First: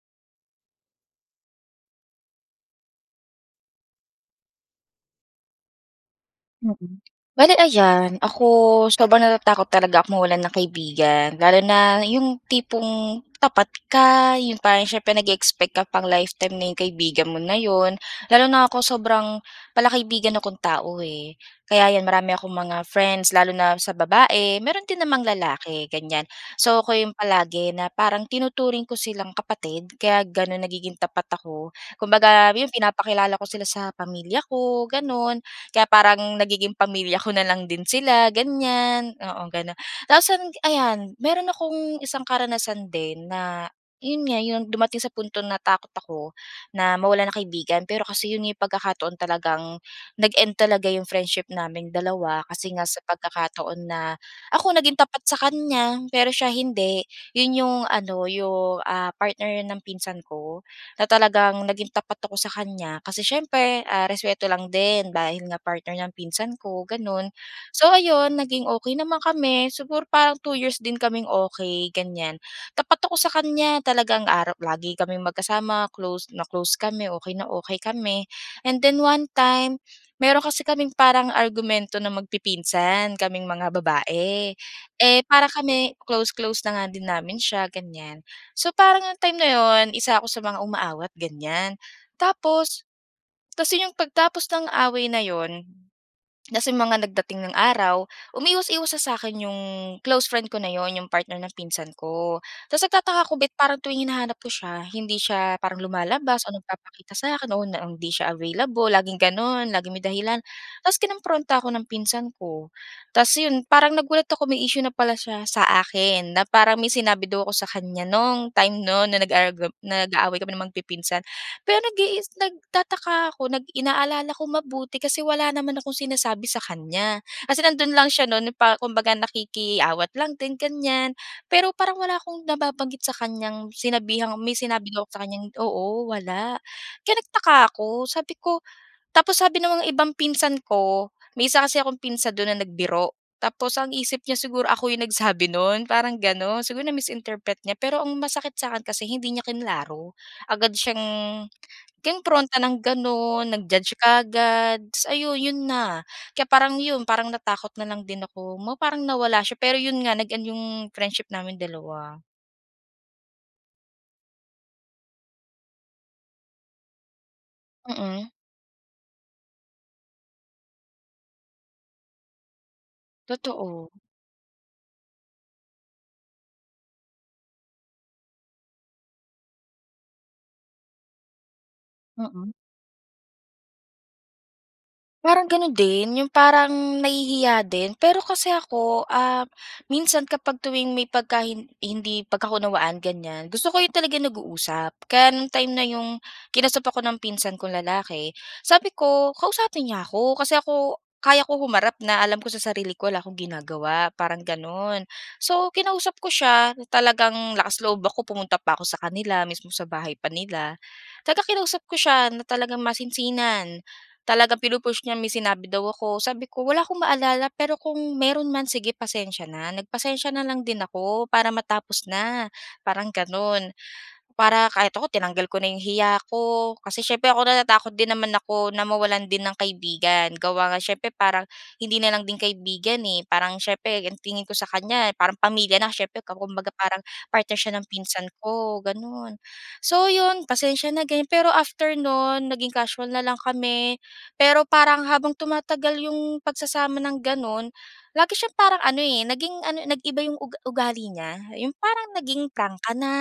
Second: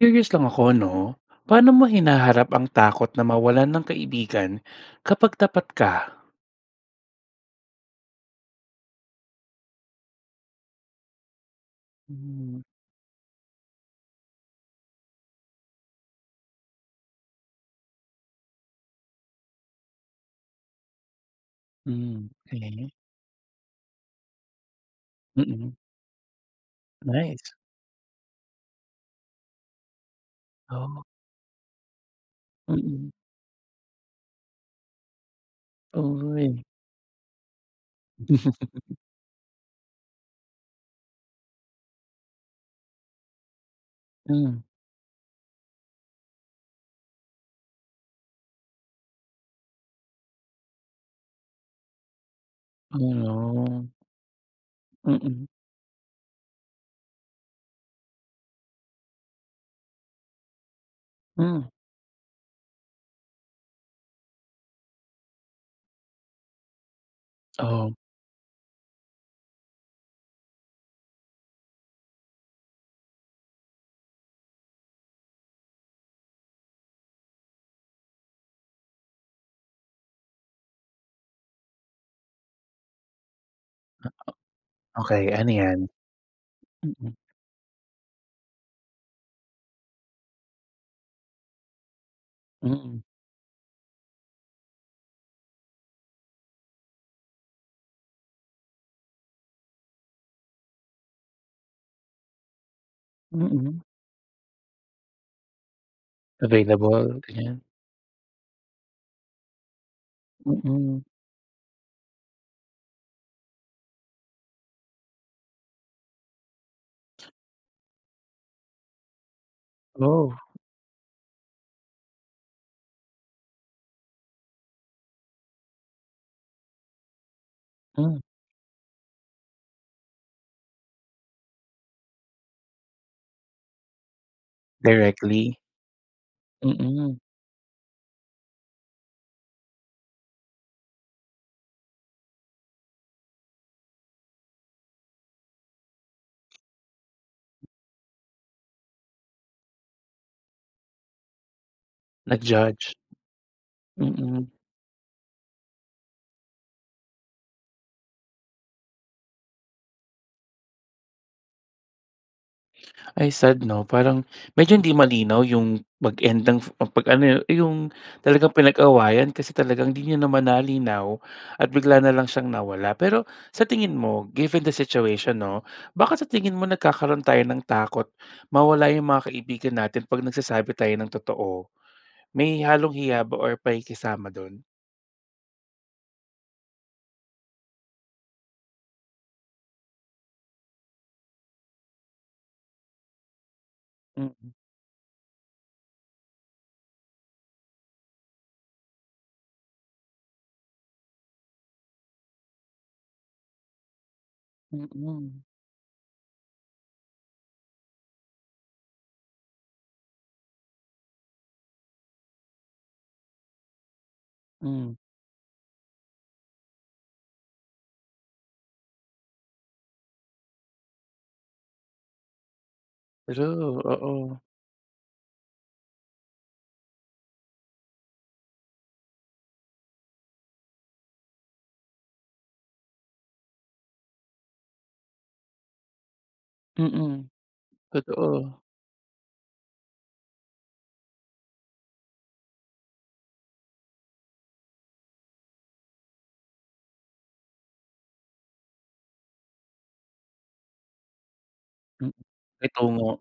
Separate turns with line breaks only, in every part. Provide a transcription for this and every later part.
Curious lang ako, 'no? Paano mo hinaharap ang takot na mawalan ng kaibigan kapag tapat ka?
Mm. Bale ayan, ako sobrang natatakot talaga akong mawalan ng kaibigan lalo na yung
Mm.
tipong tapat ka, yung parang siyempre nag-e-expect ka pang-lifetime na yung kaibigan mo na yun. Lalo na ako sobrang palakaibigan akong tao eh, kaya yan
Hmm,
marami akong mga
okey.
friends lalo na sa babae, meron din namang
Mm.
lalaki, ganyan. So, ako yung
Nice.
palagi na parang tinuturing ko silang kapatid kaya ganun nagiging
Oh.
tapat ako. Kumbaga, yun,
Mm.
pinapakilala ko sila sa pamilya ko, ganun. Kaya parang
Oy!
nagiging pamilya ko na lang din sila, ganyan. Oo, ganun. Tapos an ayan, mayro'n akong isang karanasan din na, yun nga,
Hmm.
yung dumating sa punto natakot ako na mawalan ng kaibigan. Pero kasi yun nga pagkakataon talagang nag-end talaga yung friendship naming dalawa kasi nga
Oh
sa pagkakataon
no.
na ako naging tapat sa
Mm.
kanya, pero siya hindi. Yun yung ano, yung, ah, partner ng pinsan ko na talagang
Hmm.
naging tapat ako sa kanya. Kasi siyempre, ah, respeto lang din dahil nga partner ng pinsan ko, ganun. So,
Oh.
ayun, naging okey naman kami. Siguro parang two years din kaming okey, ganyan. Tapat ako sa kanya, talagang araw lagi kaming magkasama, close na close kami, okey na okey kami, and then one time meron kasi kaming parang argumento na magpipinsan kaming mga
Ah,
babae.
oh.
Eh,
Okey,
para
ano yan?
kami close close na nga din
Mm.
namin siya, ganyan. So, parang yung time na yun, isa ako sa mga umaawat, ganyan. Tapos
Mm.
tapos yun, yung pagtapos ng away na yun, tapos yung mga nagdating ng araw, umiiwas-iwas sa sa'kin yung close friend ko na yun, yung partner ng pinsan ko. Tapos nagtataka ako ba't parang
Mm.
tuwing hinahanap ko siya hindi siya parang lumalabas o nagpapakita
Available,
sa akin
ganyan.
o na hindi siya available, laging ganun, laging may dahilan. Tapos
Mm.
kinompronta ako ng pinsan ko. Tapos yun parang nagulat ako may issue na pala siya sa akin na parang may sinabi daw ako sa kanya nung time nun na nag argu
Oh!
nag-aaway kami na magpipinsan. Pero nag iis nagtataka ako, nag inaalala ko mabuti kasi wala naman akong sinasabi sa kanya, kasi nandun lang
Hmm.
siya nun pa kumbaga, nakikiawat lang din, ganyan. Pero parang wala akong nababanggit sa kanyang sinabihang may sinabi daw ako sa kanyang
Directly?
oo, wala kaya
Mm.
nagtaka ako. Sabi ko tapos sabi naman ng ibang pinsan ko, may isa kasi akong pinsan dun na nagbiro, tapos ang isip niya siguro ako yung nagsabi nun, parang ganun. Siguro na-misinterpret niya. Pero ang masakit sa akin kasi hindi niya kinlaro. Agad siyang kinompronta ng
Nag-judged?
ganun, nag-judge
Mm.
kaagad, tapos ayun, yun na, kaya parang yun, parang natakot na lang din ako ma parang nawala siya. Pero yun nga nag-end yung friendship naming dalawa.
Ay, sad 'no. Parang medyo hindi malinaw yung mag-end ng 'pag ano yung yung
Mm.
talagang pinag-awayan kasi talagang hindi niyo naman nalinaw at bigla na lang siyang nawala. Pero sa
Totoo.
tingin mo, given the situation 'no, bakit sa tingin mo nagkakaroon tayo ng takot mawala yung mga kaibigan natin 'pag nagsasabi tayo ng totoo?
Mm.
May halong hiya ba or pakikisama dun?
Parang gano'n din. Yung parang nahihiya din, pero kasi ako, ah, minsan kapag tuwing may pagka hin hindi pagkakaunawaan ganyan, gusto ko yung talaga
Mm.
nag-uusap. Kaya nung time na yung kinausap ako ng pinsan kong lalaki, sabi ko, "KLausapin niya ako." Kasi ako, kaya ko humarap na, alam ko sa sarili ko wala akong ginagawa parang, gano'n.
Mm.
So, kinausap ko siya na talagang lakas loob ako, pumunta pa ako sa kanila, mismong sa bahay pa nila. Talagang kinausap ko siya na talagang masinsinan, talagang
Mm.
pinu-push niyang may sinabi daw ako. Sabi ko, "Wala akong maalala. Pero kung meron man, sige pasensiya na." Nagpasensiya na lang din ako para matapos na, parang gano'n.
True, oo.
Para kahit ako tinanggal ko na yung hiya ko kasi siyempre ako, natatakot din naman ako na mawalan din ng kaibigan. Gawa nga siyempre parang hindi na lang din kaibigan, eh, parang siyempre ang tingin ko sa kanya parang pamilya na siyempre ka kumbaga parang
Mm.
partner siya ng pinsan
Totoo.
ko, gano'n. So, 'yon, pasensiya na ganyan. Pero after nun naging casual na lang kami. Pero parang habang tumatagal yung pagsasama ng gano'n, lagi siyang parang ano, eh, naging ano, nag-iba yung ug ugali niya. 'Yong parang
Mm,
naging prangka
itong o.
na,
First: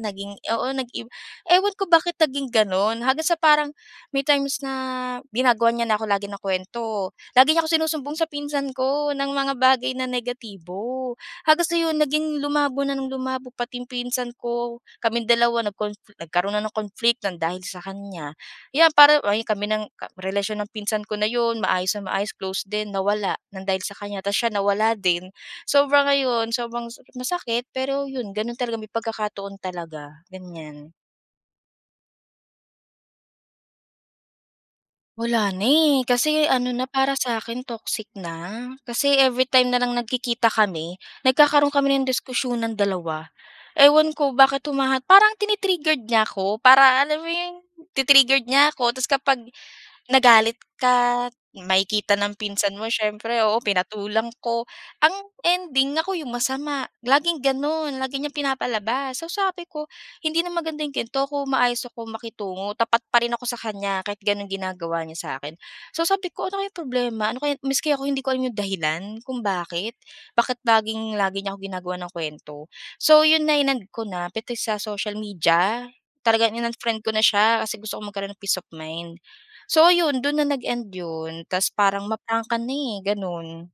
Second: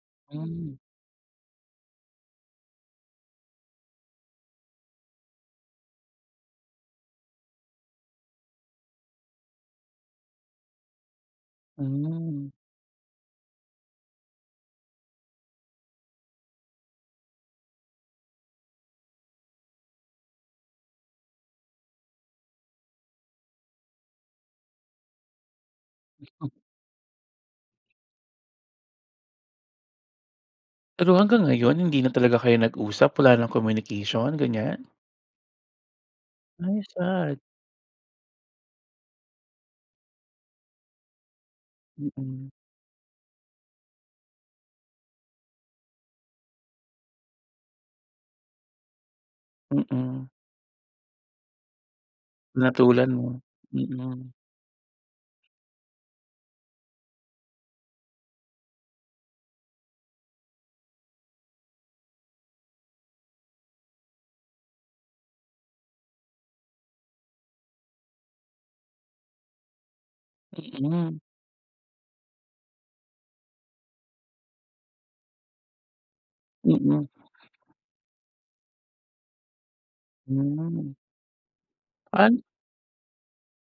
naging oo,
Mm.
nag-iba. Ewan ko bakit naging gano'n. Hanggang sa parang may times na ginagawan niya na ako lagi ng kuwento. Lagi niya akong sinusumbong sa pinsan ko ng mga bagay na negatibo hanggang sa 'yon, naging
Mm.
lumabo na ng lumabo pati yung pinsan ko, kaming dalawa nagkon nagkaroon na ng conflict ng dahil sa kanya. Iyan parang ay kami ng relasyon ng pinsan ko na 'yon. Maayos na maayos, close din, nawala ng dahil sa kanya. Ta's siya nawala din. Sobra ngayon, sobrang so masakit. Pero 'yon, gano'n talaga, may pagkakataon talaga, ganyan.
Pero hanggang ngayon hindi na talaga kayo nag-usap? Wala ng communication, ganyan?
Wala na eh, kasi ano
Ay,
na para sa
sad.
akin toxic na. Kasi every time na lang nagkikita kami, nagkakaroon kami ng
Mm.
diskusyonan dalawa. Ewan ko bakit humaha parang tini-triggered niya ako, para alam mo 'yong, ti-triggered niya 'ko, 'tas kapag
Mm.
nagalit ka makikita ng pinsan mo
Pinatulan mo,
siyempre, oo, pinatulan
mm.
ko, ang ending ako 'yong masama. Laging gano'n lagi niyang pinapalabas, so sabi ko, hindi na maganda 'yong gan'to kung maayos ako makitungo tapat pa rin ako sa kanya kahit gano'n ginagawa niya sa akin. So sabi ko, "Ano kayang problema? Ano kaya?" Maski ako hindi ko alam 'yong dahilan kung bakit, bakit laging
Mm.
lagi niya 'ko ginagawan ng kuwento? So 'yon na, inend kona, pati sa social media, talagang in-unfriend
Mm.
ko na siya kasi gusto kong magkaroon ng peace of mind. So ayun, dun na nag-end
Hmm.
yun, tas parang
Paano
ma-prangka na eh, ganun.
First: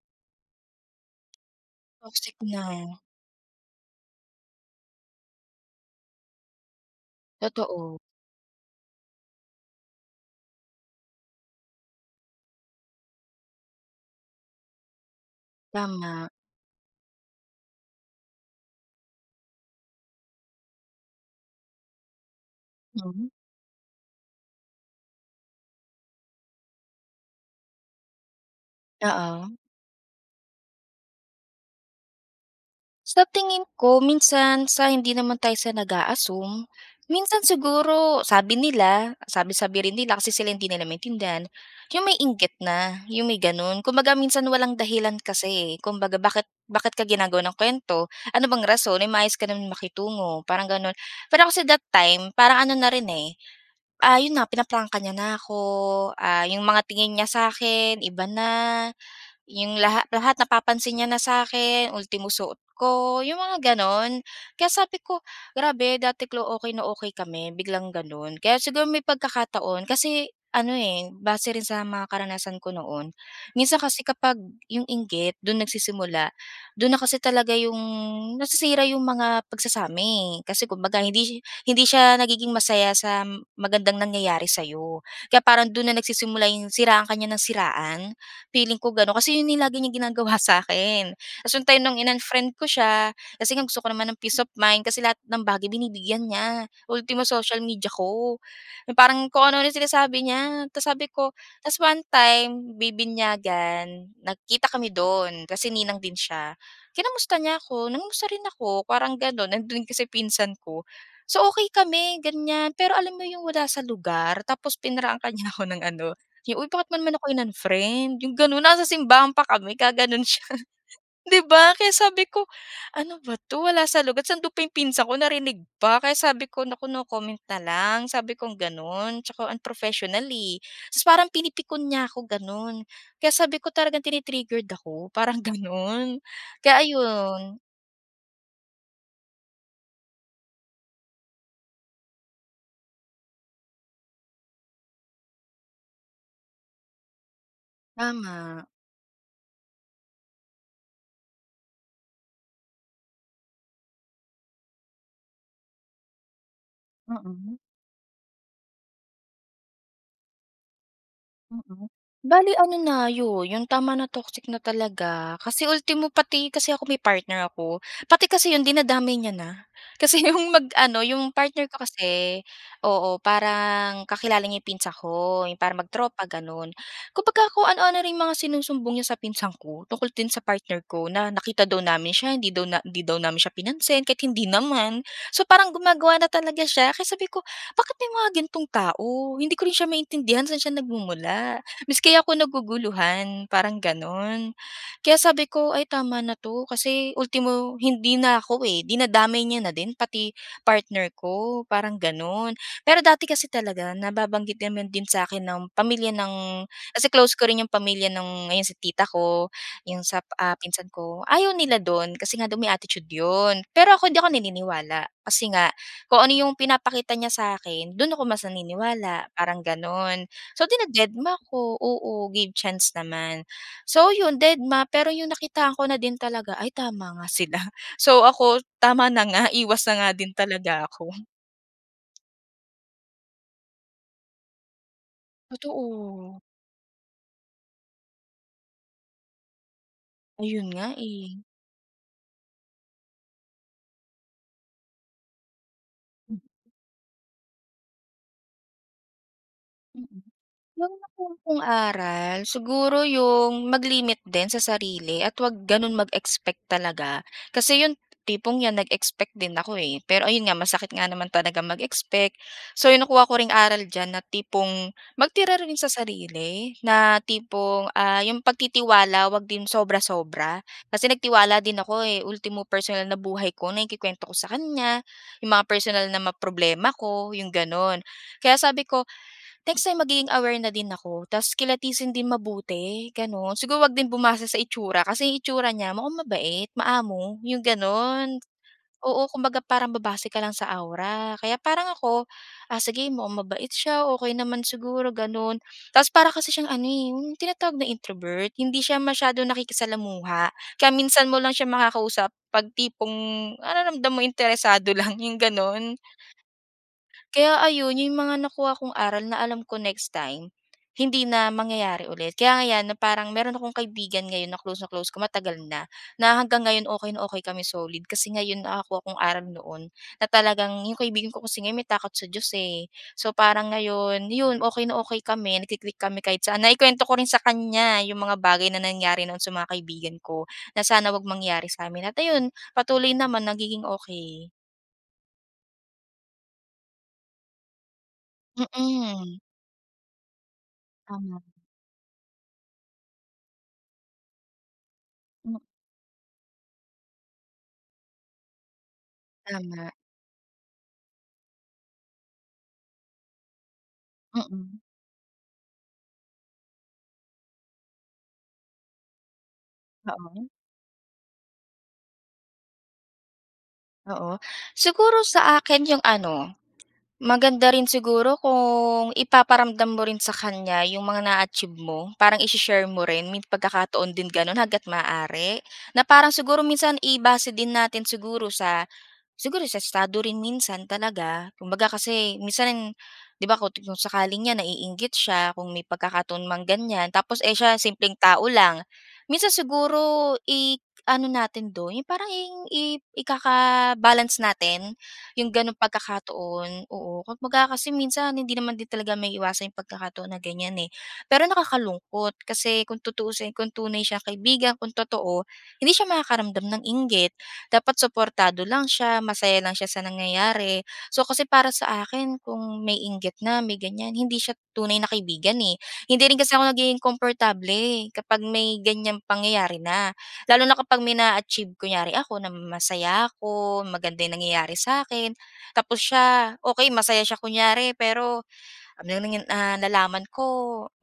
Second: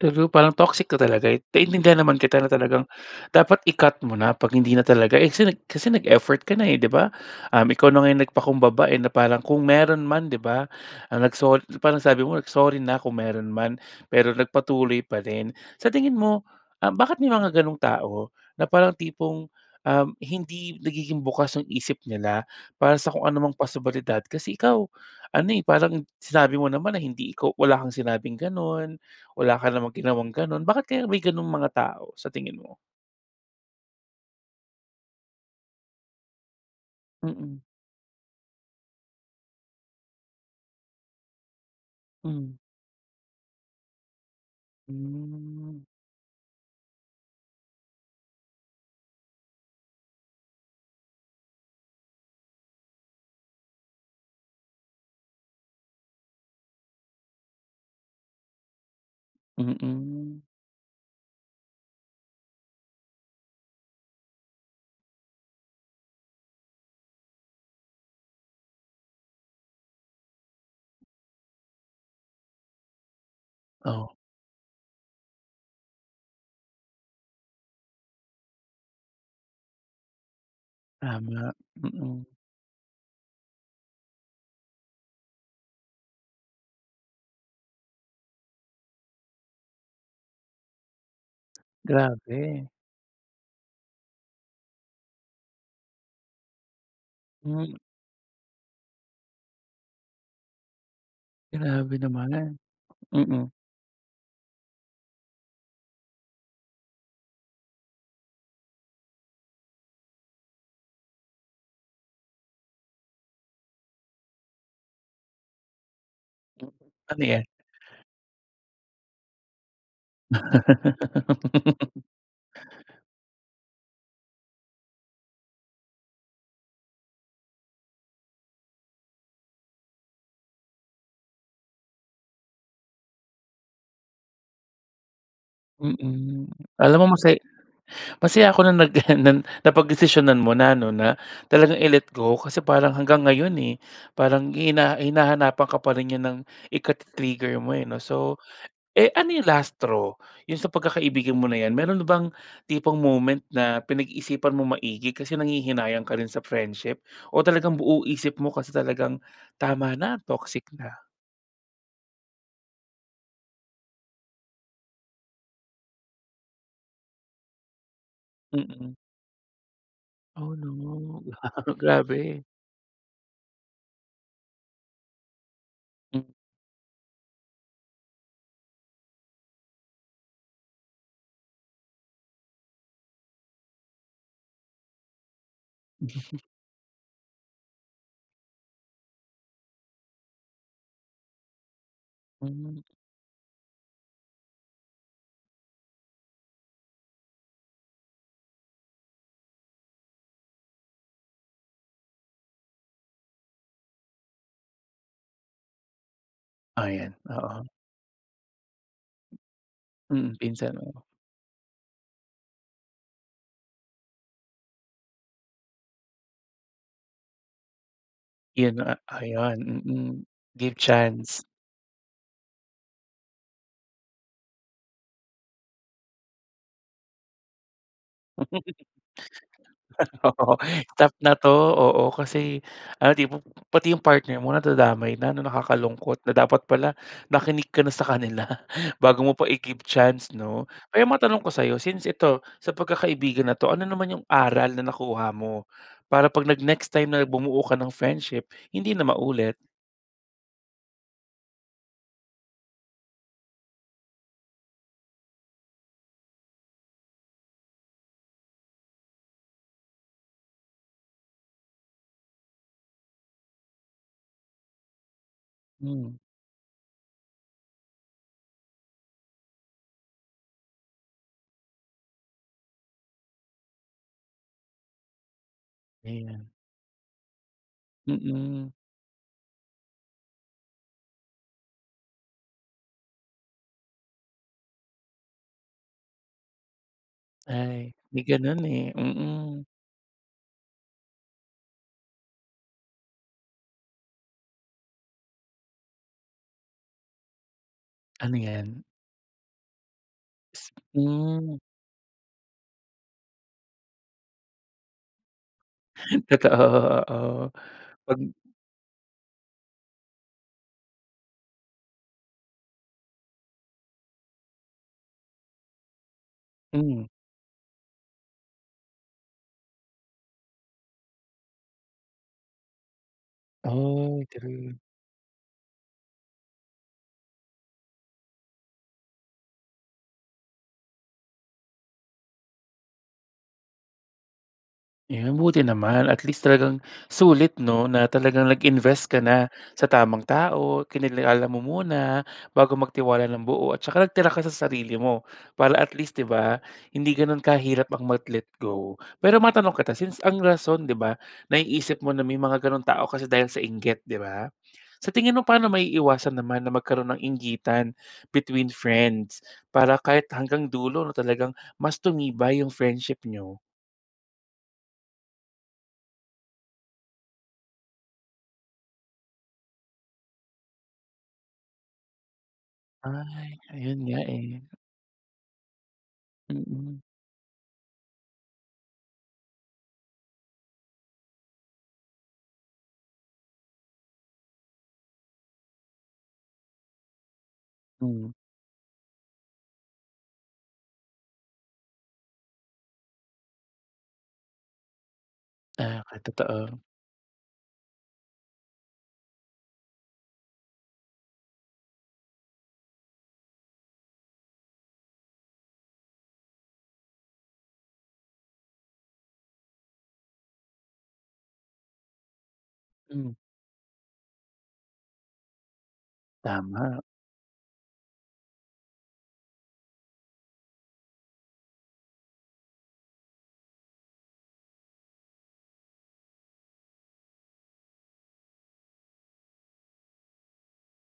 True, parang toxic na talaga eh. Naiintindihan naman
Toxic
kita na
na.
talagang dapat i-cut mo na pag hindi na talaga eh, kasi kasi nag-effort ka na eh, 'di ba? Um, ikaw
Totoo.
na nga nagpakumbaba eh, na parang kung meron man 'di ba, ang nagso parang sabi mo, "Sorry na kung meron man," pero nagpatuloy pa rin. Sa tingin
Tama.
mo, ah bakit may mga ganong tao na parang tipong um, hindi nagiging bukas ang isip nila para sa kung
Hmm.
anumang posibilidad. Kasi ikaw ano eh, parang sinabi mo naman na hindi ikaw wala kang sinabing ganun,
Oo.
wala ka namang ginawang ganun. Bakit kaya may ganong mga tao, sa tingin mo?
Sa tingin ko, minsan sa hindi naman tayo sa nag-a-assume. Minsan
Mm.
siguro sabi nila, sabi-sabi rin nila kasi sila hindi nila maintindihan, 'yong may inggit
Mm.
na. 'Yong may gano'n, kumbaga minsan walang dahilan kasi eh.
Hmm.
Kumbaga bakit bakit ka ginagawan ng kuwento? Ano bang rason? Eh maayos ka naman makitungo, parang gano'n. Pero kasi that time parang ano na rin eh, ah, 'yon na pinaprangka niya na ako. Ah 'yong mga tingin niya sa’kin iba na. ‘Yong laha lahat
Mm.
napapansin niya na sa’kin ultimo suot ko, 'yong mga gano'n. Kaya sabi ko, “Grabe dati clo okay na okay kami biglang gano'n.” Kaya siguro may pagkakataon, kasi ano eh, base rin sa mga karanasan ko noon. Minsan kasi
Oh.
kapag 'yong inggit do'n nagsisimula, do'n na kasi talaga 'yong nasisira 'yong mga pagsasama eh. Kasi kumbaga hindi si
Tama,
hindi siya
mm.
nagiging masaya sa magandang nangyayari sa 'yo kaya parang do'n na nagsisimula 'yong siraan ka niya nang siraan. Feeling ko gano'n kasi 'yon na yung lagi niyang ginagawa sa akin. Ta’s yung time nung in-unfriend ko
Grabe.
siya, kasi nga gusto ko naman ng peace of mind kasi lahat ng bagay binibigyan niya. Ultimo social
Mm.
media ko na parang kung ano-ano na sinasabi niya. Tas sabi ko ta’s
Grabe
one
naman.
time
Mm.
bibinyagan, nagkita kami do'n kasi ninang din siya. Kinamusta niya ako, nangumusta rin ako parang gano'n. Nandun kasi pinsan ko. So okay kami ganiyan, pero alam mo 'yong wala sa lugar tapos pinrangka niya na ako ng ano yu “Uy
Mm.
bakit naman
Ano
ako
‘yan?
in-unfriend?” 'Yong gano'n. Nasa simbahan pa kami gagano’n siya. ‘Di ba kaya sabi ko, “Ano ba 'to, wala sa lugar.” Ta’s andun pa 'yong pinsan ko narinig pa. Kaya sabi ko, “Naku no comment na lang.” Sabi kong gano'n, tsaka unprofessional eh. Ta’s parang pinipikon niya ako gano'n. Kaya sabi ko, talagang tini-triggered ako. Parang gano'n
Mm.
kaya
Alam mo masa
ayon.
masaya ako na naggenan, napagdesisyonan mo na ano na talagang i-let go kasi parang hanggang ngayon eh. Parang hina hinahanapan ka pa rin niya ng ika-ti-trigger mo eh ‘no. So,
Tama.
eh ano yung last straw? Yung sa pagkakaibigan mo na ‘yan meron na bang tipong moment na pinag-iisipan mong maigi kasi nanghihinayang ka rin sa friendship o
Mm.
talagang buo isip mo kasi talagang tama na toxic na?
Mm. Bale ano na 'yon, yung tama na, toxic na talaga kasi ultimo pati kasi ako may partner ako, pati kasi 'yon
Mm.
dinadamay niya na. Kasi yung
Oh,
mag-ano,
no!
yung partner ko kasi
Grabe.
oo, parang kakilala niya yung pinsan ko. Yung parang mag-tropa,
Mm.
gano'n. Kumbaga kung ano-ano ring mga sinusumbong niya sa pinsan ko tungkol din sa partner ko na nakita daw namin siya, hindi daw na hindi daw namin siya pinansin, kahit hindi naman. So, parang gumagawa na talaga siya. Kaya sabi ko, "Bakit may mga ganitong tao?" Hindi ko rin siya maintindihan, saan siya nagmumula. Mas kaya ako
Mm.
naguguluhan parang, ganon. Kaya sabi ko, "Ay tama na 'to kasi ultimo hindi na ako, eh, dinadamay niya na din pati partner ko," parang gano'n. Pero dati kasi talaga nababanggit naman din sa akin ng pamilya ng
Ah,
kasi
'yan.
close ko rin yung
Oo.
pamilya nung ayon si tita ko, yung sa,
Mm,
ah,
pinsan
pinsan
mo.
ko. Ayaw nila do'n kasi nga daw may attitude 'yon. Pero ako hindi ako naniniwala kasi nga kung ano yung pinapakita niya sa akin, do'n ako mas
Yun na nga,
naniniwala,
ayun.
parang
Mm,
gano'n. So,
give
dinededma
chance.
ko. Oo, give chance naman. So, ayun dedma. Pero yung nakitaan ko na din talaga, "Ay tama nga sila." So, ako tama na nga, iwas na nga din
Oo.
talaga ako.
Stop na 'to. Oo, kasi ano tipong pati yung partner mo nadadamay na 'no, nakakalungkot na
Totoo.
dapat pala nakinig ka na sa kanila. Bago mo pa i-give chance 'no.
Ayun nga,
Pero
eh.
matanong ko sa'yo, since ito sa pagkakaibigan na 'to, ano naman yung aral na nakuha mo para
Mm.
'pag nag-next time na bumuo ka ng friendship, hindi na maulit?
Mm. 'Yong nakuha kong aral siguro 'yong mag-limit din sa sarili at huwag gano'n mag-expect talaga. Kasi 'yong, tipong ‘yan nag-expect din ako, eh, pero ayun nga, masakit nga naman talaga mag-expect. So 'yong nakuha ko ring aral diyan na tipong, magtira rin sa
Mm.
sarili na tipong, ah, 'yong pagtitiwala, huwag din sobra-sobra kasi nagtiwala din ako, eh. Ultimo personal na buhay ko naikukuwento ko sa kaniya, 'yong mga personal na mga
Ayan.
problema ko, 'yong gano'n. Kaya
Mm.
sabi ko next time, magiging aware na din ako tapos kilatisin din mabuti, gano’n. Siguro huwag din bumase sa itsura kasi 'yong itsura niya mukhang mabait, maamo, 'yong
Ay, may
gano'n.
ganun eh.
Oo,
Mm.
kumbaga parang babase ka lang sa aura kaya parang ako, ah, sige mukhang mabait siya, okey naman siguro gano'n. Tapos para kasi siyang ano, eh, yung tinatawag na
Ano
introvert,
‘yan?
hindi siya masyadong nakikisalamuha, kaya minsan mo lang
Mm.
siya makakausap 'pag tipong nararamdam mo interesado lang, ‘yong gano'n.
Totoo, oo.
Kaya ayon, 'yon
‘Pag
mga nakuha kong aral na alam ko next time, hindi na mangyayari ulit. Kaya nga ‘yan na parang meron akong kaibigan ngayon na close na close ko matagal na, na hanggang ngayon
Mm.
okey na okey kami solid. Kasi ngayon nakakuha akong aral noon na talagang 'yong kaibigan ko kung may takot sa Diyos, eh. So, parang
Oh,
ngayon 'yon,
true.
okey na okey kami nagki-click kami kahit saan. Naikuwento ko rin sa kaniya 'yong mga bagay na nangyari noon sa mga kaibigan ko, na sana huwag mangyari sa amin at ayun, patuloy naman nagiging okey.
Yun, buti naman. At least, talagang sulit 'no, na talagang nag-invest ka
Mm.
na sa tamang tao.
Tama.
Kinilala mo muna, bago magtiwala ng buo, at tsaka nagtira ka sa sarili mo.
Hm.
Para, at least 'di ba, hindi ganun kahirap ang mag-let go. Pero matanong
Tama.
kita, since, ang rason 'di ba, naiisip mo na may mga ganong tao kasi, dahil sa inggit 'di ba?
Mm.
Sa tingin mo, paano maiiwasan naman na magkaroon ng inggitan between friends, para kahit
Oo.
hanggang dulo 'no, talagang mas tumibay yong friendship niyo?
Oo. Siguro, sa akin yung ano, maganda rin siguro kung ipaparamdam mo rin sa kanya, 'yong mga na-achieve mo. Parang ishi-share mo rin. May
Ay, ayun
pagkakataon
nga
din gano'n,
eh.
hangga't maaari na parang, siguro, minsan
Mm.
i-base din natin siguro sa, siguro sa estado rin minsan talaga. Kumbaga kasi minsan 'di ba, kung kung sakaling yan naiinggit siya, kung may pagkakataon mang ganyan. Tapos eh, siya simpleng
Hmm.
tao lang. Minsan siguro, i-ano natin do'n yong parang, yong i ikaka-balance natin, yong gano'n
Ah, ka totoo.
pagkakataon. Oo, kumbaga kasi minsan hindi naman din talaga maiiwasan yong pagkakataon na ganyan eh. Pero, nakakalungkot kasi kung tutuusin, kung tunay siyang kaibigan, kung totoo, hindi siya makakaramdam ng inggit. Dapat suportado lang siya, masaya lang siya sa nangyayari. So, kasi para sa akin kung may
Hmm.
inggit na, may ganyan, hindi siya tunay na kaibigan eh. Hindi rin kasi ako nagiging
Tama.
komportable, kapag may ganyang pangyayari na. Lalo na kapag may naa-achieve, kunyari ako na masaya ako, maganda yung nangyayari sa'kin, tapos siya okey masaya siya kunyari, pero ano nangan ah, nalaman ko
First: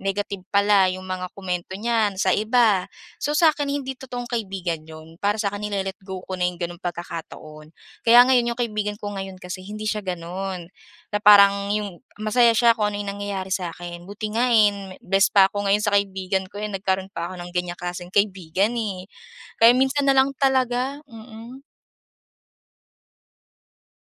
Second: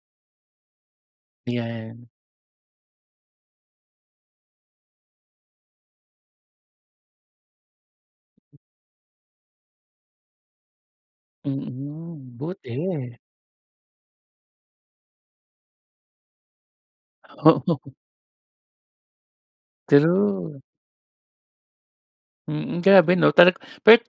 negative pala 'yong mga komento
Yan.
niyan sa iba. So, sa'kin hindi totoong kaibigan yon. Para sa'kin nile-let-go ko na yong gano'ng pagkakataon. Kaya ngayon, yong kaibigan ko ngayon kasi hindi siya gano'n. Na parang yong,
Mm.
masaya siya kung ano'yong
Buti.
nangyayari sa'kin. Buti nga eh, best pa ako ngayon sa kaibigan ko eh. Nagkaroon pa ako ng ganyang
Oo.
klaseng kaibigan eh. Kaya minsan na lang
True.
talaga, mm.
Mm, grabe 'no. Talagang [unintelligible]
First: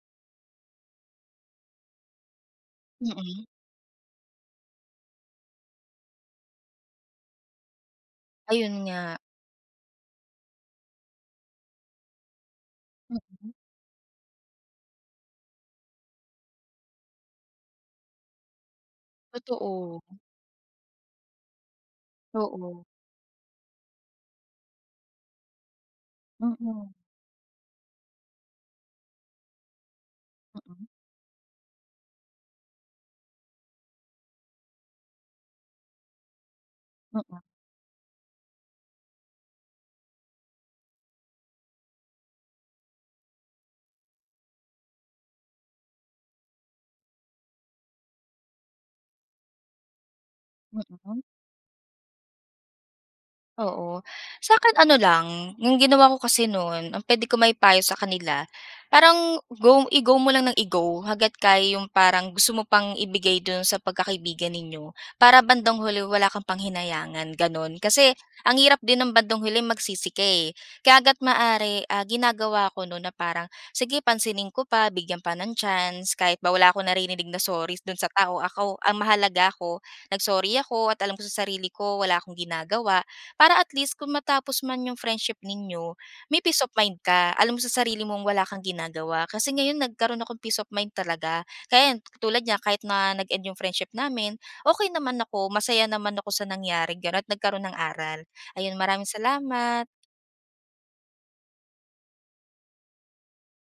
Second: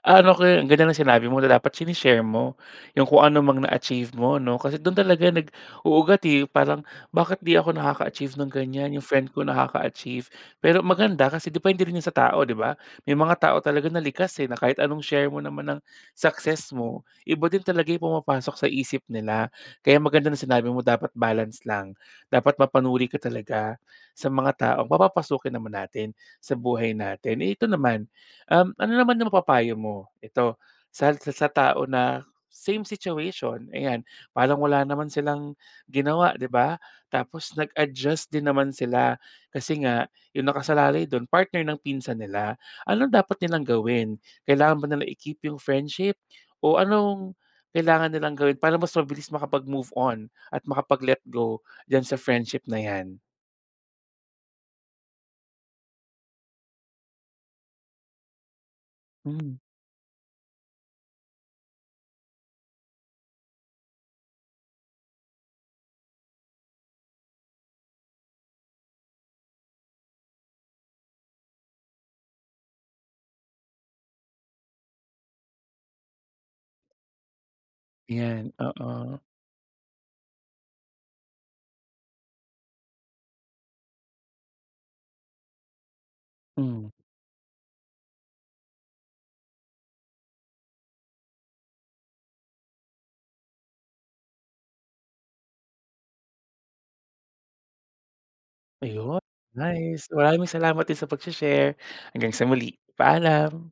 ano ko yun. Ang ganda ng sinabi mo na dapat sine-share mo 'yong kung ano
Mm.
mang na-achieve m,o 'no? Kasi do'n talaga nag-uugat, eh. Parang bakit 'di ako naka-achieve ng
Ayon
ganyan? 'Yong
nga.
friend ko nakaka-achieve. Pero maganda kasi depende rin 'yon sa tao, 'di ba? May mga
Mm.
tao talaga na likas, eh, na kahit anong share mo naman ng success mo. Iba din talaga 'yong pumapasok sa isip nila. Kaya
Totoo.
maganda na sinabi mo dapat balance lang. Dapat
Oo.
mapanuri ka talaga sa mga taong papapasukin naman natin sa
Mm.
buhay natin. Eh, ito naman, um, ano naman 'yong mapapayo mo? Ito
Mm.
sa sa sa tao na same situation, ayan. Parang wala naman silang ginawa, 'di ba?
Mm.
Tapos nag-adjust din naman sila. Kasi nga 'yong nakasalalay do'n partner ng pinsan nila. Ano dapat nilang gawin? Kailangan ba na i-keep 'yong friendship o anong kailangan nilang gawin para mas mabilis makapag-move on at
Mm.
makapag-let go diyan sa friendship na 'yan?
Oo, sa'kin ano lang. 'Yong ginawa ko kasi no'n, ang puwede ko maipayo sa kanila. Parang
Hmm.
go i-go mo lang nang i-go hangga't kaya 'yong parang gusto mo pang ibigay do'n sa pagkakaibigan ninyo. Para bandang huli wala kang panghinayangan, gano'n. Kasi ang hirap din ng bandang huli magsisi ka, eh. Kaya hanggat maaari, ah, ginagawa ko no'n na parang sige pansinin ko pa bigyan pa ng chance. Kahit ba wala akong naririnig na sorry do'n sa tao,
'Yan,
ako ang
oo.
mahalaga ako nag-sorry ako at alam ko sa sarili ko wala akong ginagawa. Para at least kung matapos man 'yong friendship ninyo may peace of
Mm.
mind ka. Alam mo sa sarili mong wala kang ginagawa. Kasi ngayon nagkaroon akong peace of mind talaga. Ka yan, tulad niya kahit na nag-end 'yong friendship namin, okey naman ako masaya naman ako sa nangyari gano't at nagkaroon ng aral. Ayon maraming
Ayon.
salamat.
Nice. Maraming salamat din sa pagse-share. Hanggang sa muli, paalam.